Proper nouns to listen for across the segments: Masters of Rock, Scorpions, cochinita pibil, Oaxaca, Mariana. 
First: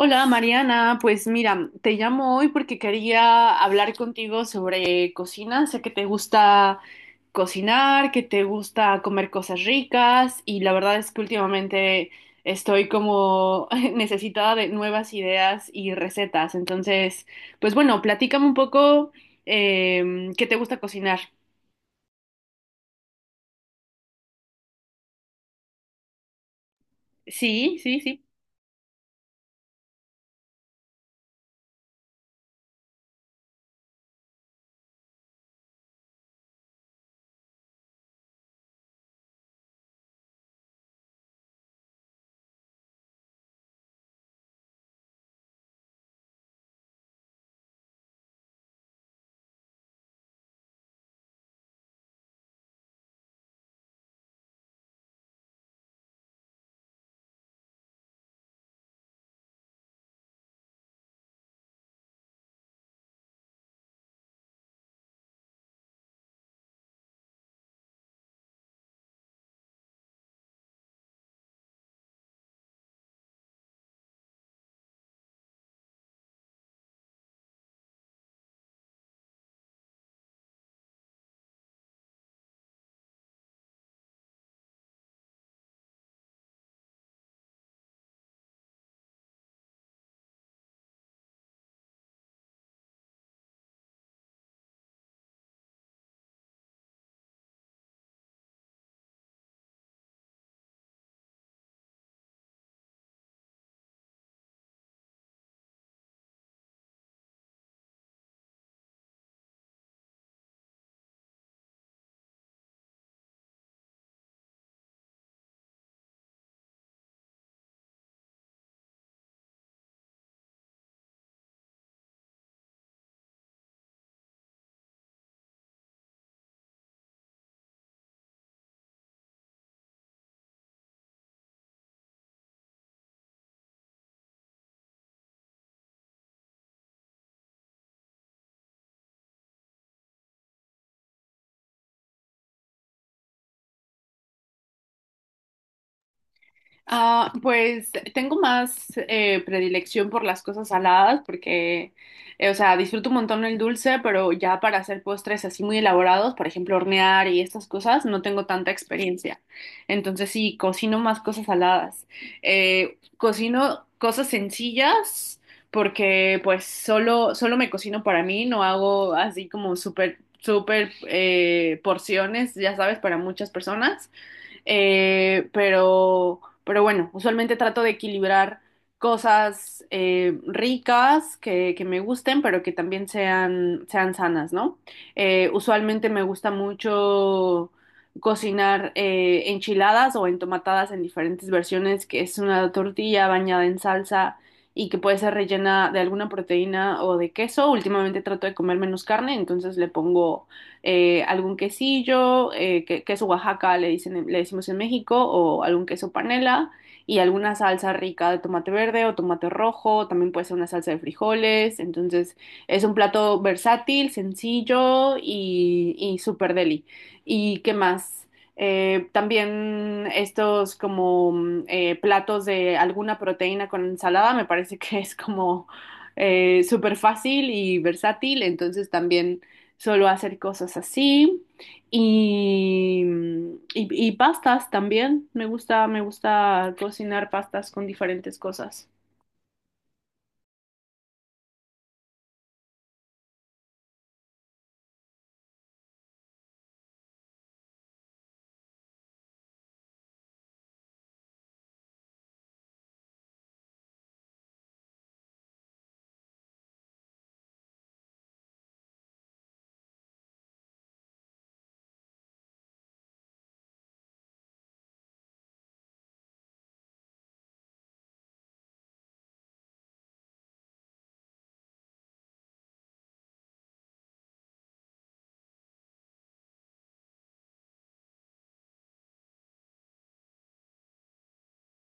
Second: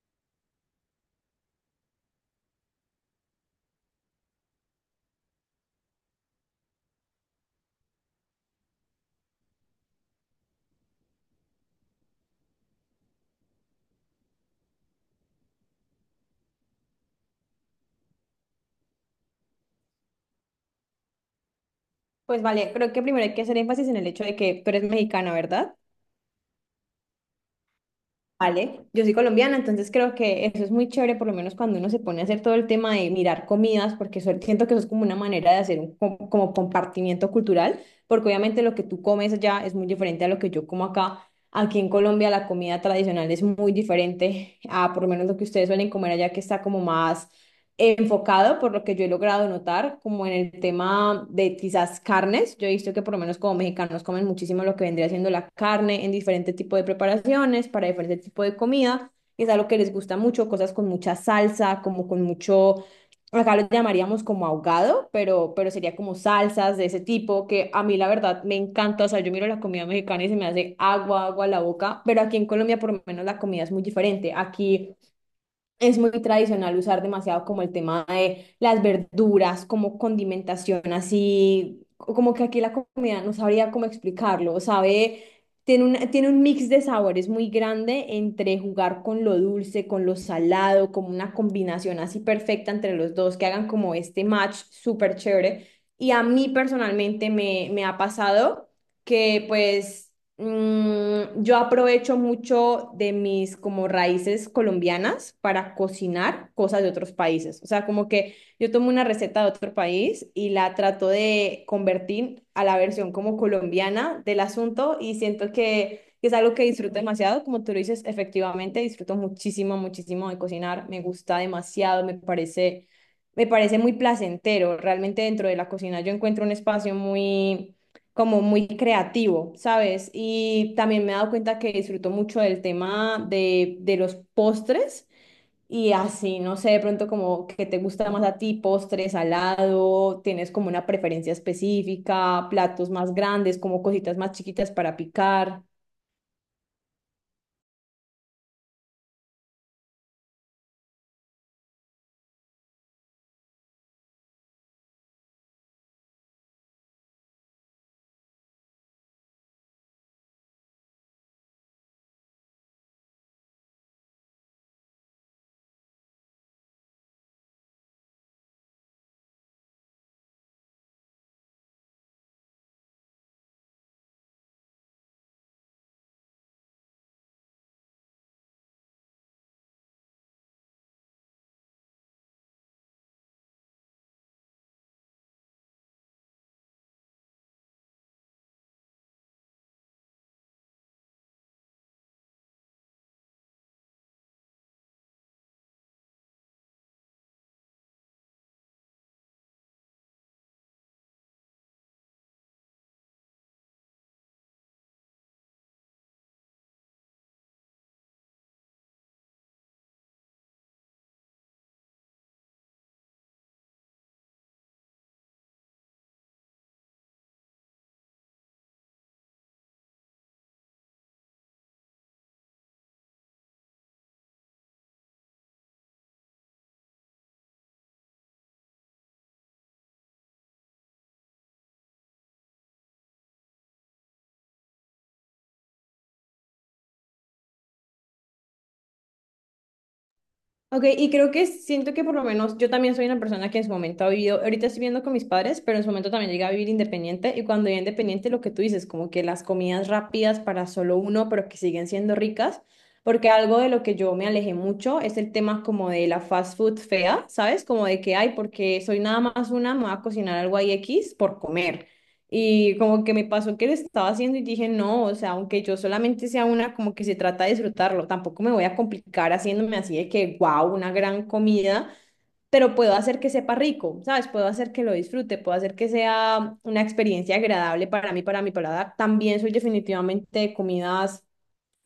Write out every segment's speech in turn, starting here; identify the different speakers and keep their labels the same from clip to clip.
Speaker 1: Hola Mariana, pues mira, te llamo hoy porque quería hablar contigo sobre cocina. Sé que te gusta cocinar, que te gusta comer cosas ricas y la verdad es que últimamente estoy como necesitada de nuevas ideas y recetas. Entonces, pues bueno, platícame un poco qué te gusta cocinar.
Speaker 2: Pues vale, creo que primero hay que hacer énfasis en el hecho de que tú eres mexicana, ¿verdad?
Speaker 1: Sí, sí, sí.
Speaker 2: Vale, yo soy colombiana, entonces creo que eso es muy chévere, por lo menos cuando uno se pone a hacer todo el tema de mirar comidas, porque siento que eso es como una manera de hacer un como compartimiento cultural, porque obviamente lo que tú comes allá es muy diferente a lo que yo como acá. Aquí en Colombia la comida tradicional es muy diferente a por lo menos lo que ustedes suelen comer allá, que está como más enfocado, por lo que yo he logrado notar, como en el tema de quizás carnes. Yo he visto que por lo menos como mexicanos comen muchísimo lo que vendría siendo la carne en diferentes tipos de preparaciones, para diferentes tipos de comida. Es algo que les gusta mucho, cosas con mucha salsa, como con mucho, acá lo llamaríamos como ahogado, pero sería como salsas de ese tipo, que a mí la verdad me encanta. O sea, yo miro la comida mexicana y se me hace agua a la boca, pero aquí en Colombia por lo menos la comida es muy diferente. Aquí es muy tradicional usar demasiado como el tema de las verduras, como condimentación, así como que aquí la comida no sabría cómo explicarlo, sabe, tiene un mix de sabores muy grande entre jugar con lo dulce, con lo salado, como una combinación así perfecta entre los dos, que hagan como este match súper chévere. Y a mí personalmente me ha pasado que pues yo aprovecho mucho de mis como raíces colombianas para cocinar cosas de otros países. O sea, como que yo tomo una receta de otro país y la trato de convertir a la versión como colombiana del asunto y siento que es algo que disfruto demasiado. Como tú lo dices, efectivamente, disfruto muchísimo, muchísimo de cocinar. Me gusta demasiado, me parece muy placentero. Realmente dentro de la cocina yo encuentro un espacio muy como muy creativo, ¿sabes? Y también me he dado cuenta que disfruto mucho del tema de los postres y así, no sé, de pronto como que te gusta más a ti, postres, salado, tienes como una preferencia específica, platos más grandes, como cositas más chiquitas para picar.
Speaker 1: Ah, pues tengo más predilección por las cosas saladas porque, o sea, disfruto un montón el dulce, pero ya para hacer postres así muy elaborados, por ejemplo, hornear y estas cosas, no tengo tanta experiencia. Entonces sí, cocino más cosas saladas. Cocino cosas sencillas porque pues solo me cocino para mí, no hago así como súper, súper porciones, ya sabes, para muchas personas. Pero bueno, usualmente trato de equilibrar cosas ricas que me gusten, pero que también sean sanas, ¿no? Usualmente me gusta mucho cocinar enchiladas o entomatadas en diferentes versiones, que es una tortilla bañada en salsa y que puede ser rellena de alguna proteína o de queso. Últimamente trato de comer menos carne, entonces le pongo algún quesillo, queso Oaxaca le dicen, le decimos en México, o algún queso panela y alguna salsa rica de tomate verde o tomate rojo, también puede ser una salsa de frijoles, entonces es un plato versátil, sencillo y súper deli. ¿Y qué más? También estos como platos de alguna proteína con ensalada me parece que es como súper fácil y versátil, entonces también solo hacer cosas así. Y, y pastas también. Me gusta cocinar pastas con diferentes cosas.
Speaker 2: Ok, y creo que siento que por lo menos yo también soy una persona que en su momento ha vivido, ahorita estoy viviendo con mis padres, pero en su momento también llegué a vivir independiente y cuando vivía independiente lo que tú dices, como que las comidas rápidas para solo uno, pero que siguen siendo ricas, porque algo de lo que yo me alejé mucho es el tema como de la fast food fea, ¿sabes? Como de que, ay, porque soy nada más una, me voy a cocinar algo ahí X por comer. Y como que me pasó que lo estaba haciendo y dije, no, o sea, aunque yo solamente sea una, como que se trata de disfrutarlo, tampoco me voy a complicar haciéndome así de que, wow, una gran comida, pero puedo hacer que sepa rico, ¿sabes? Puedo hacer que lo disfrute, puedo hacer que sea una experiencia agradable para mí, para mi paladar. También soy definitivamente de comidas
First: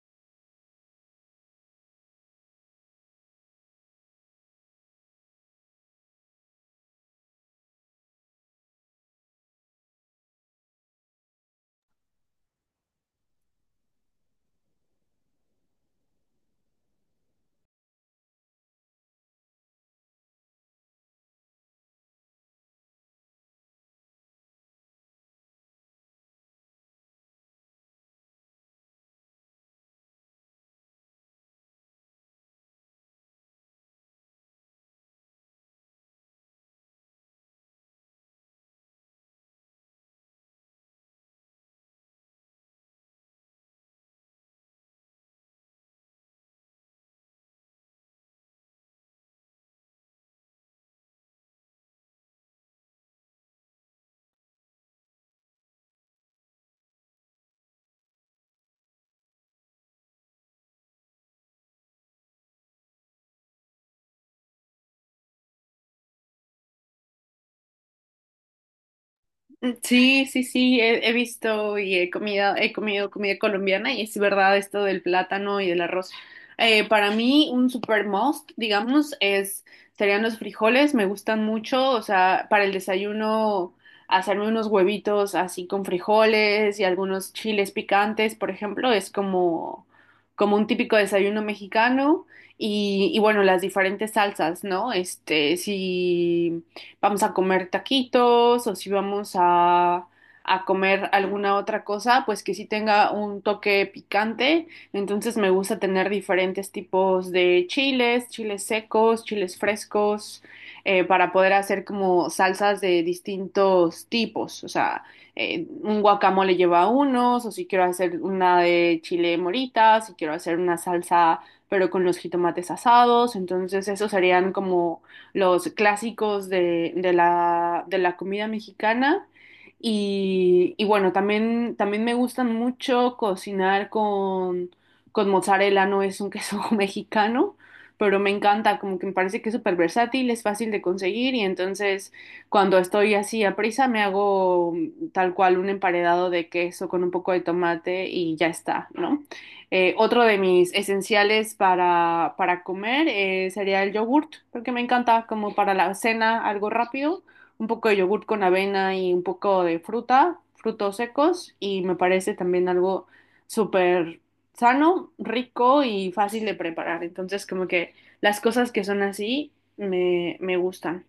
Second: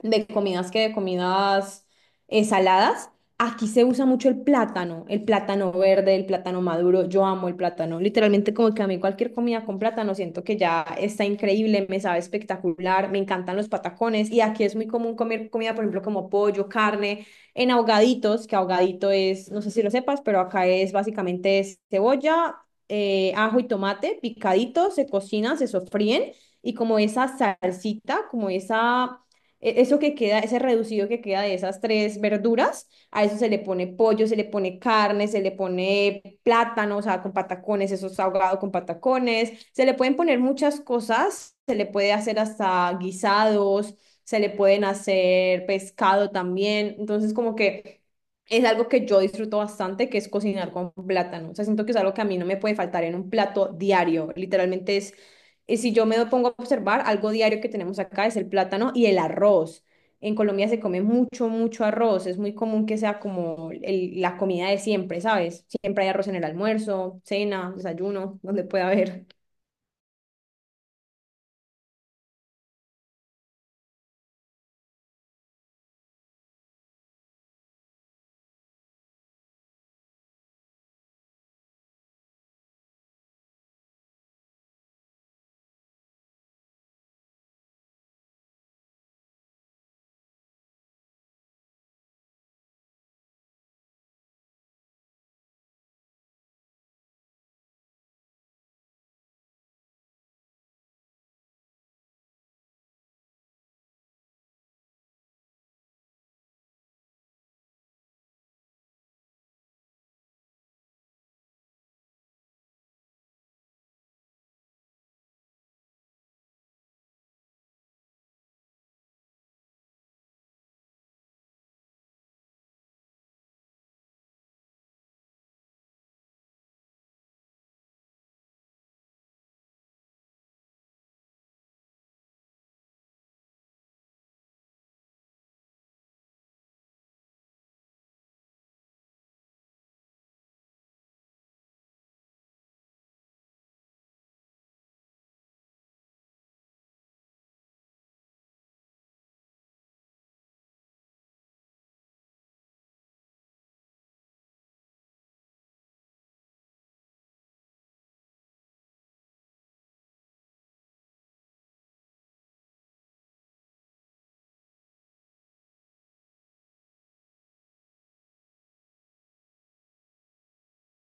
Speaker 2: de comidas que de comidas eh, saladas. Aquí se usa mucho el plátano verde, el plátano maduro. Yo amo el plátano. Literalmente como que a mí cualquier comida con plátano siento que ya está increíble, me sabe espectacular, me encantan los patacones y aquí es muy común comer comida, por ejemplo, como pollo, carne, en ahogaditos, que ahogadito es, no sé si lo sepas, pero acá es básicamente es cebolla, ajo y tomate picaditos, se cocinan, se sofríen y como esa salsita, como esa eso que queda, ese reducido que queda de esas tres verduras, a eso se le pone pollo, se le pone carne, se le pone plátano, o sea, con patacones, eso es ahogado con patacones, se le pueden poner muchas cosas, se le puede hacer hasta guisados, se le pueden hacer pescado también, entonces como que es algo que yo disfruto bastante, que es cocinar con plátano, o sea, siento que es algo que a mí no me puede faltar en un plato diario, literalmente, y si yo me pongo a observar, algo diario que tenemos acá es el plátano y el arroz. En Colombia se come mucho, mucho arroz. Es muy común que sea como la comida de siempre, ¿sabes? Siempre hay arroz en el almuerzo, cena, desayuno, donde pueda haber.
Speaker 1: Sí, sí, sí, he, he visto y he comido comida colombiana y es verdad esto del plátano y del arroz. Para mí un super must, digamos, es serían los frijoles, me gustan mucho, o sea, para el desayuno hacerme unos huevitos así con frijoles y algunos chiles picantes, por ejemplo, es como un típico desayuno mexicano y bueno, las diferentes salsas, ¿no? Este, sí vamos a comer taquitos o si a comer alguna otra cosa, pues que sí tenga un toque picante. Entonces me gusta tener diferentes tipos de chiles, chiles secos, chiles frescos, para poder hacer como salsas de distintos tipos. O sea, un guacamole lleva unos, o si quiero hacer una de chile morita, si quiero hacer una salsa pero con los jitomates asados, entonces esos serían como los clásicos de la comida mexicana. Y bueno, también, también me gustan mucho cocinar con mozzarella, no es un queso mexicano, pero me encanta, como que me parece que es súper versátil, es fácil de conseguir y entonces cuando estoy así a prisa me hago tal cual un emparedado de queso con un poco de tomate y ya está, ¿no? Otro de mis esenciales para comer sería el yogurt, porque me encanta como para la cena algo rápido, un poco de yogurt con avena y un poco de fruta, frutos secos, y me parece también algo súper sano, rico y fácil de preparar. Entonces, como que las cosas que son así me, me gustan.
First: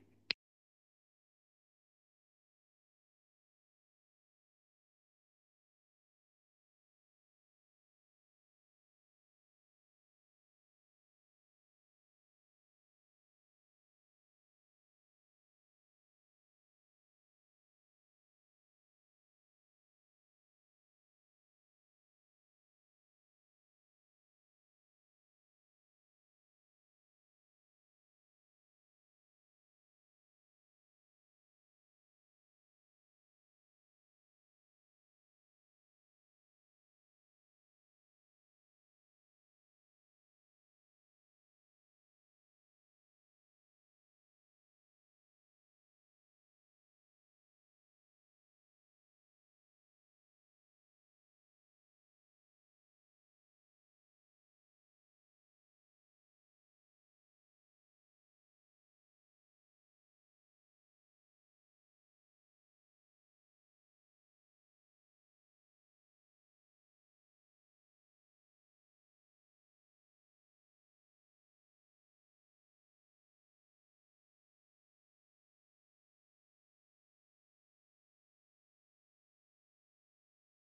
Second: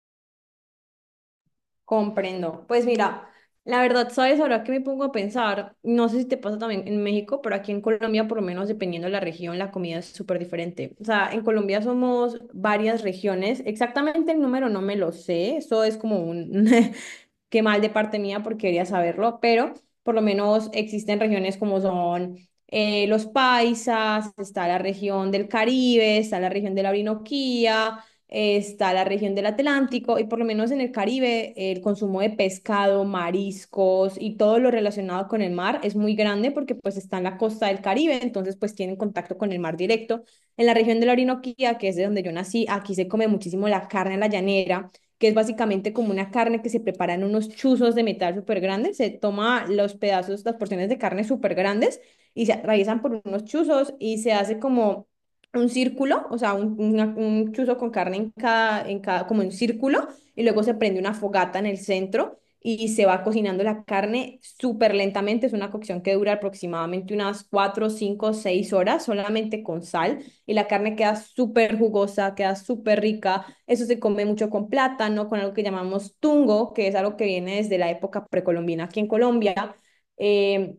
Speaker 2: Comprendo. Pues mira, la verdad, ¿sabes? Ahora que me pongo a pensar, no sé si te pasa también en México, pero aquí en Colombia, por lo menos dependiendo de la región, la comida es súper diferente. O sea, en Colombia somos varias regiones. Exactamente el número no me lo sé. Eso es como un... qué mal de parte mía porque quería saberlo, pero por lo menos existen regiones como son los paisas, está la región del Caribe, está la región de la Orinoquía, está la región del Atlántico y por lo menos en el Caribe el consumo de pescado, mariscos y todo lo relacionado con el mar es muy grande porque pues está en la costa del Caribe, entonces pues tienen contacto con el mar directo. En la región de la Orinoquía, que es de donde yo nací, aquí se come muchísimo la carne a la llanera, que es básicamente como una carne que se prepara en unos chuzos de metal súper grandes. Se toma los pedazos, las porciones de carne súper grandes y se atraviesan por unos chuzos y se hace como un círculo, o sea, un, un chuzo con carne en cada, como un círculo, y luego se prende una fogata en el centro y se va cocinando la carne súper lentamente. Es una cocción que dura aproximadamente unas 4 5 6 horas solamente con sal y la carne queda súper jugosa, queda súper rica. Eso se come mucho con plátano, con algo que llamamos tungo, que es algo que viene desde la época precolombina aquí en Colombia. Eh,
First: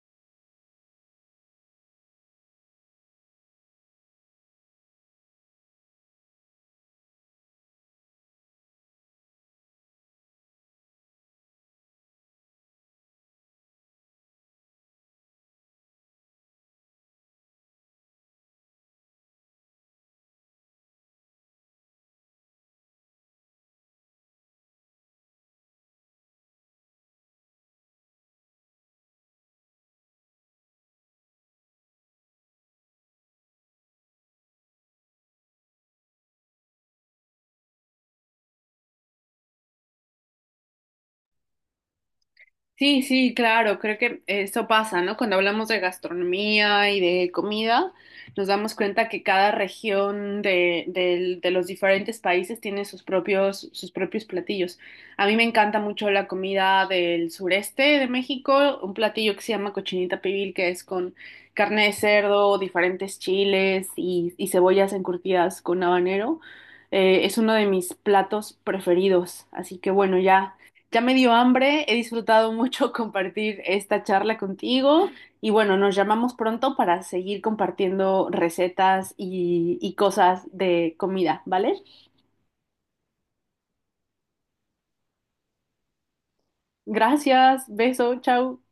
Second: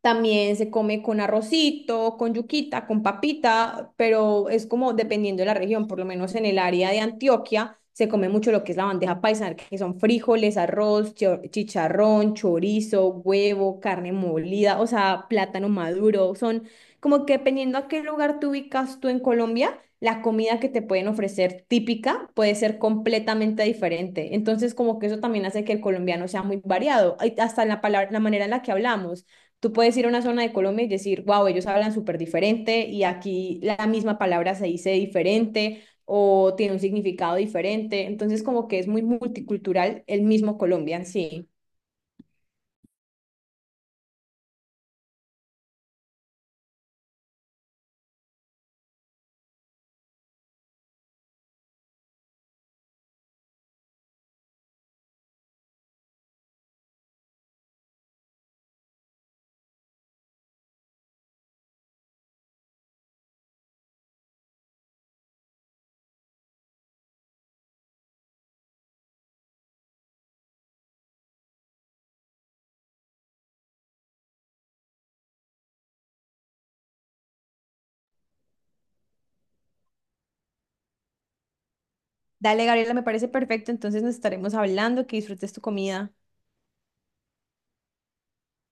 Speaker 2: También se come con arrocito, con yuquita, con papita, pero es como dependiendo de la región, por lo menos en el área de Antioquia se come mucho lo que es la bandeja paisa, que son frijoles, arroz, chicharrón, chorizo, huevo, carne molida, o sea, plátano maduro. Son como que dependiendo a qué lugar te ubicas tú en Colombia, la comida que te pueden ofrecer típica puede ser completamente diferente. Entonces, como que eso también hace que el colombiano sea muy variado, ay, hasta en la palabra, la manera en la que hablamos. Tú puedes ir a una zona de Colombia y decir, wow, ellos hablan súper diferente y aquí la misma palabra se dice diferente o tiene un significado diferente. Entonces, como que es muy multicultural el mismo Colombia en sí.
Speaker 1: Sí, sí, claro, creo que eso pasa, ¿no? Cuando hablamos de gastronomía y de comida, nos damos cuenta que cada región de los diferentes países tiene sus propios platillos. A mí me encanta mucho la comida del sureste de México, un platillo que se llama cochinita pibil, que es con carne de cerdo, diferentes chiles y cebollas encurtidas con habanero. Es uno de mis platos preferidos, así que bueno, ya. Ya me dio hambre, he disfrutado mucho compartir esta charla contigo y bueno, nos llamamos pronto para seguir compartiendo recetas y cosas de comida, ¿vale?
Speaker 2: Dale, Gabriela, me parece perfecto. Entonces nos estaremos hablando. Que disfrutes tu comida.
Speaker 1: Gracias, beso, chao.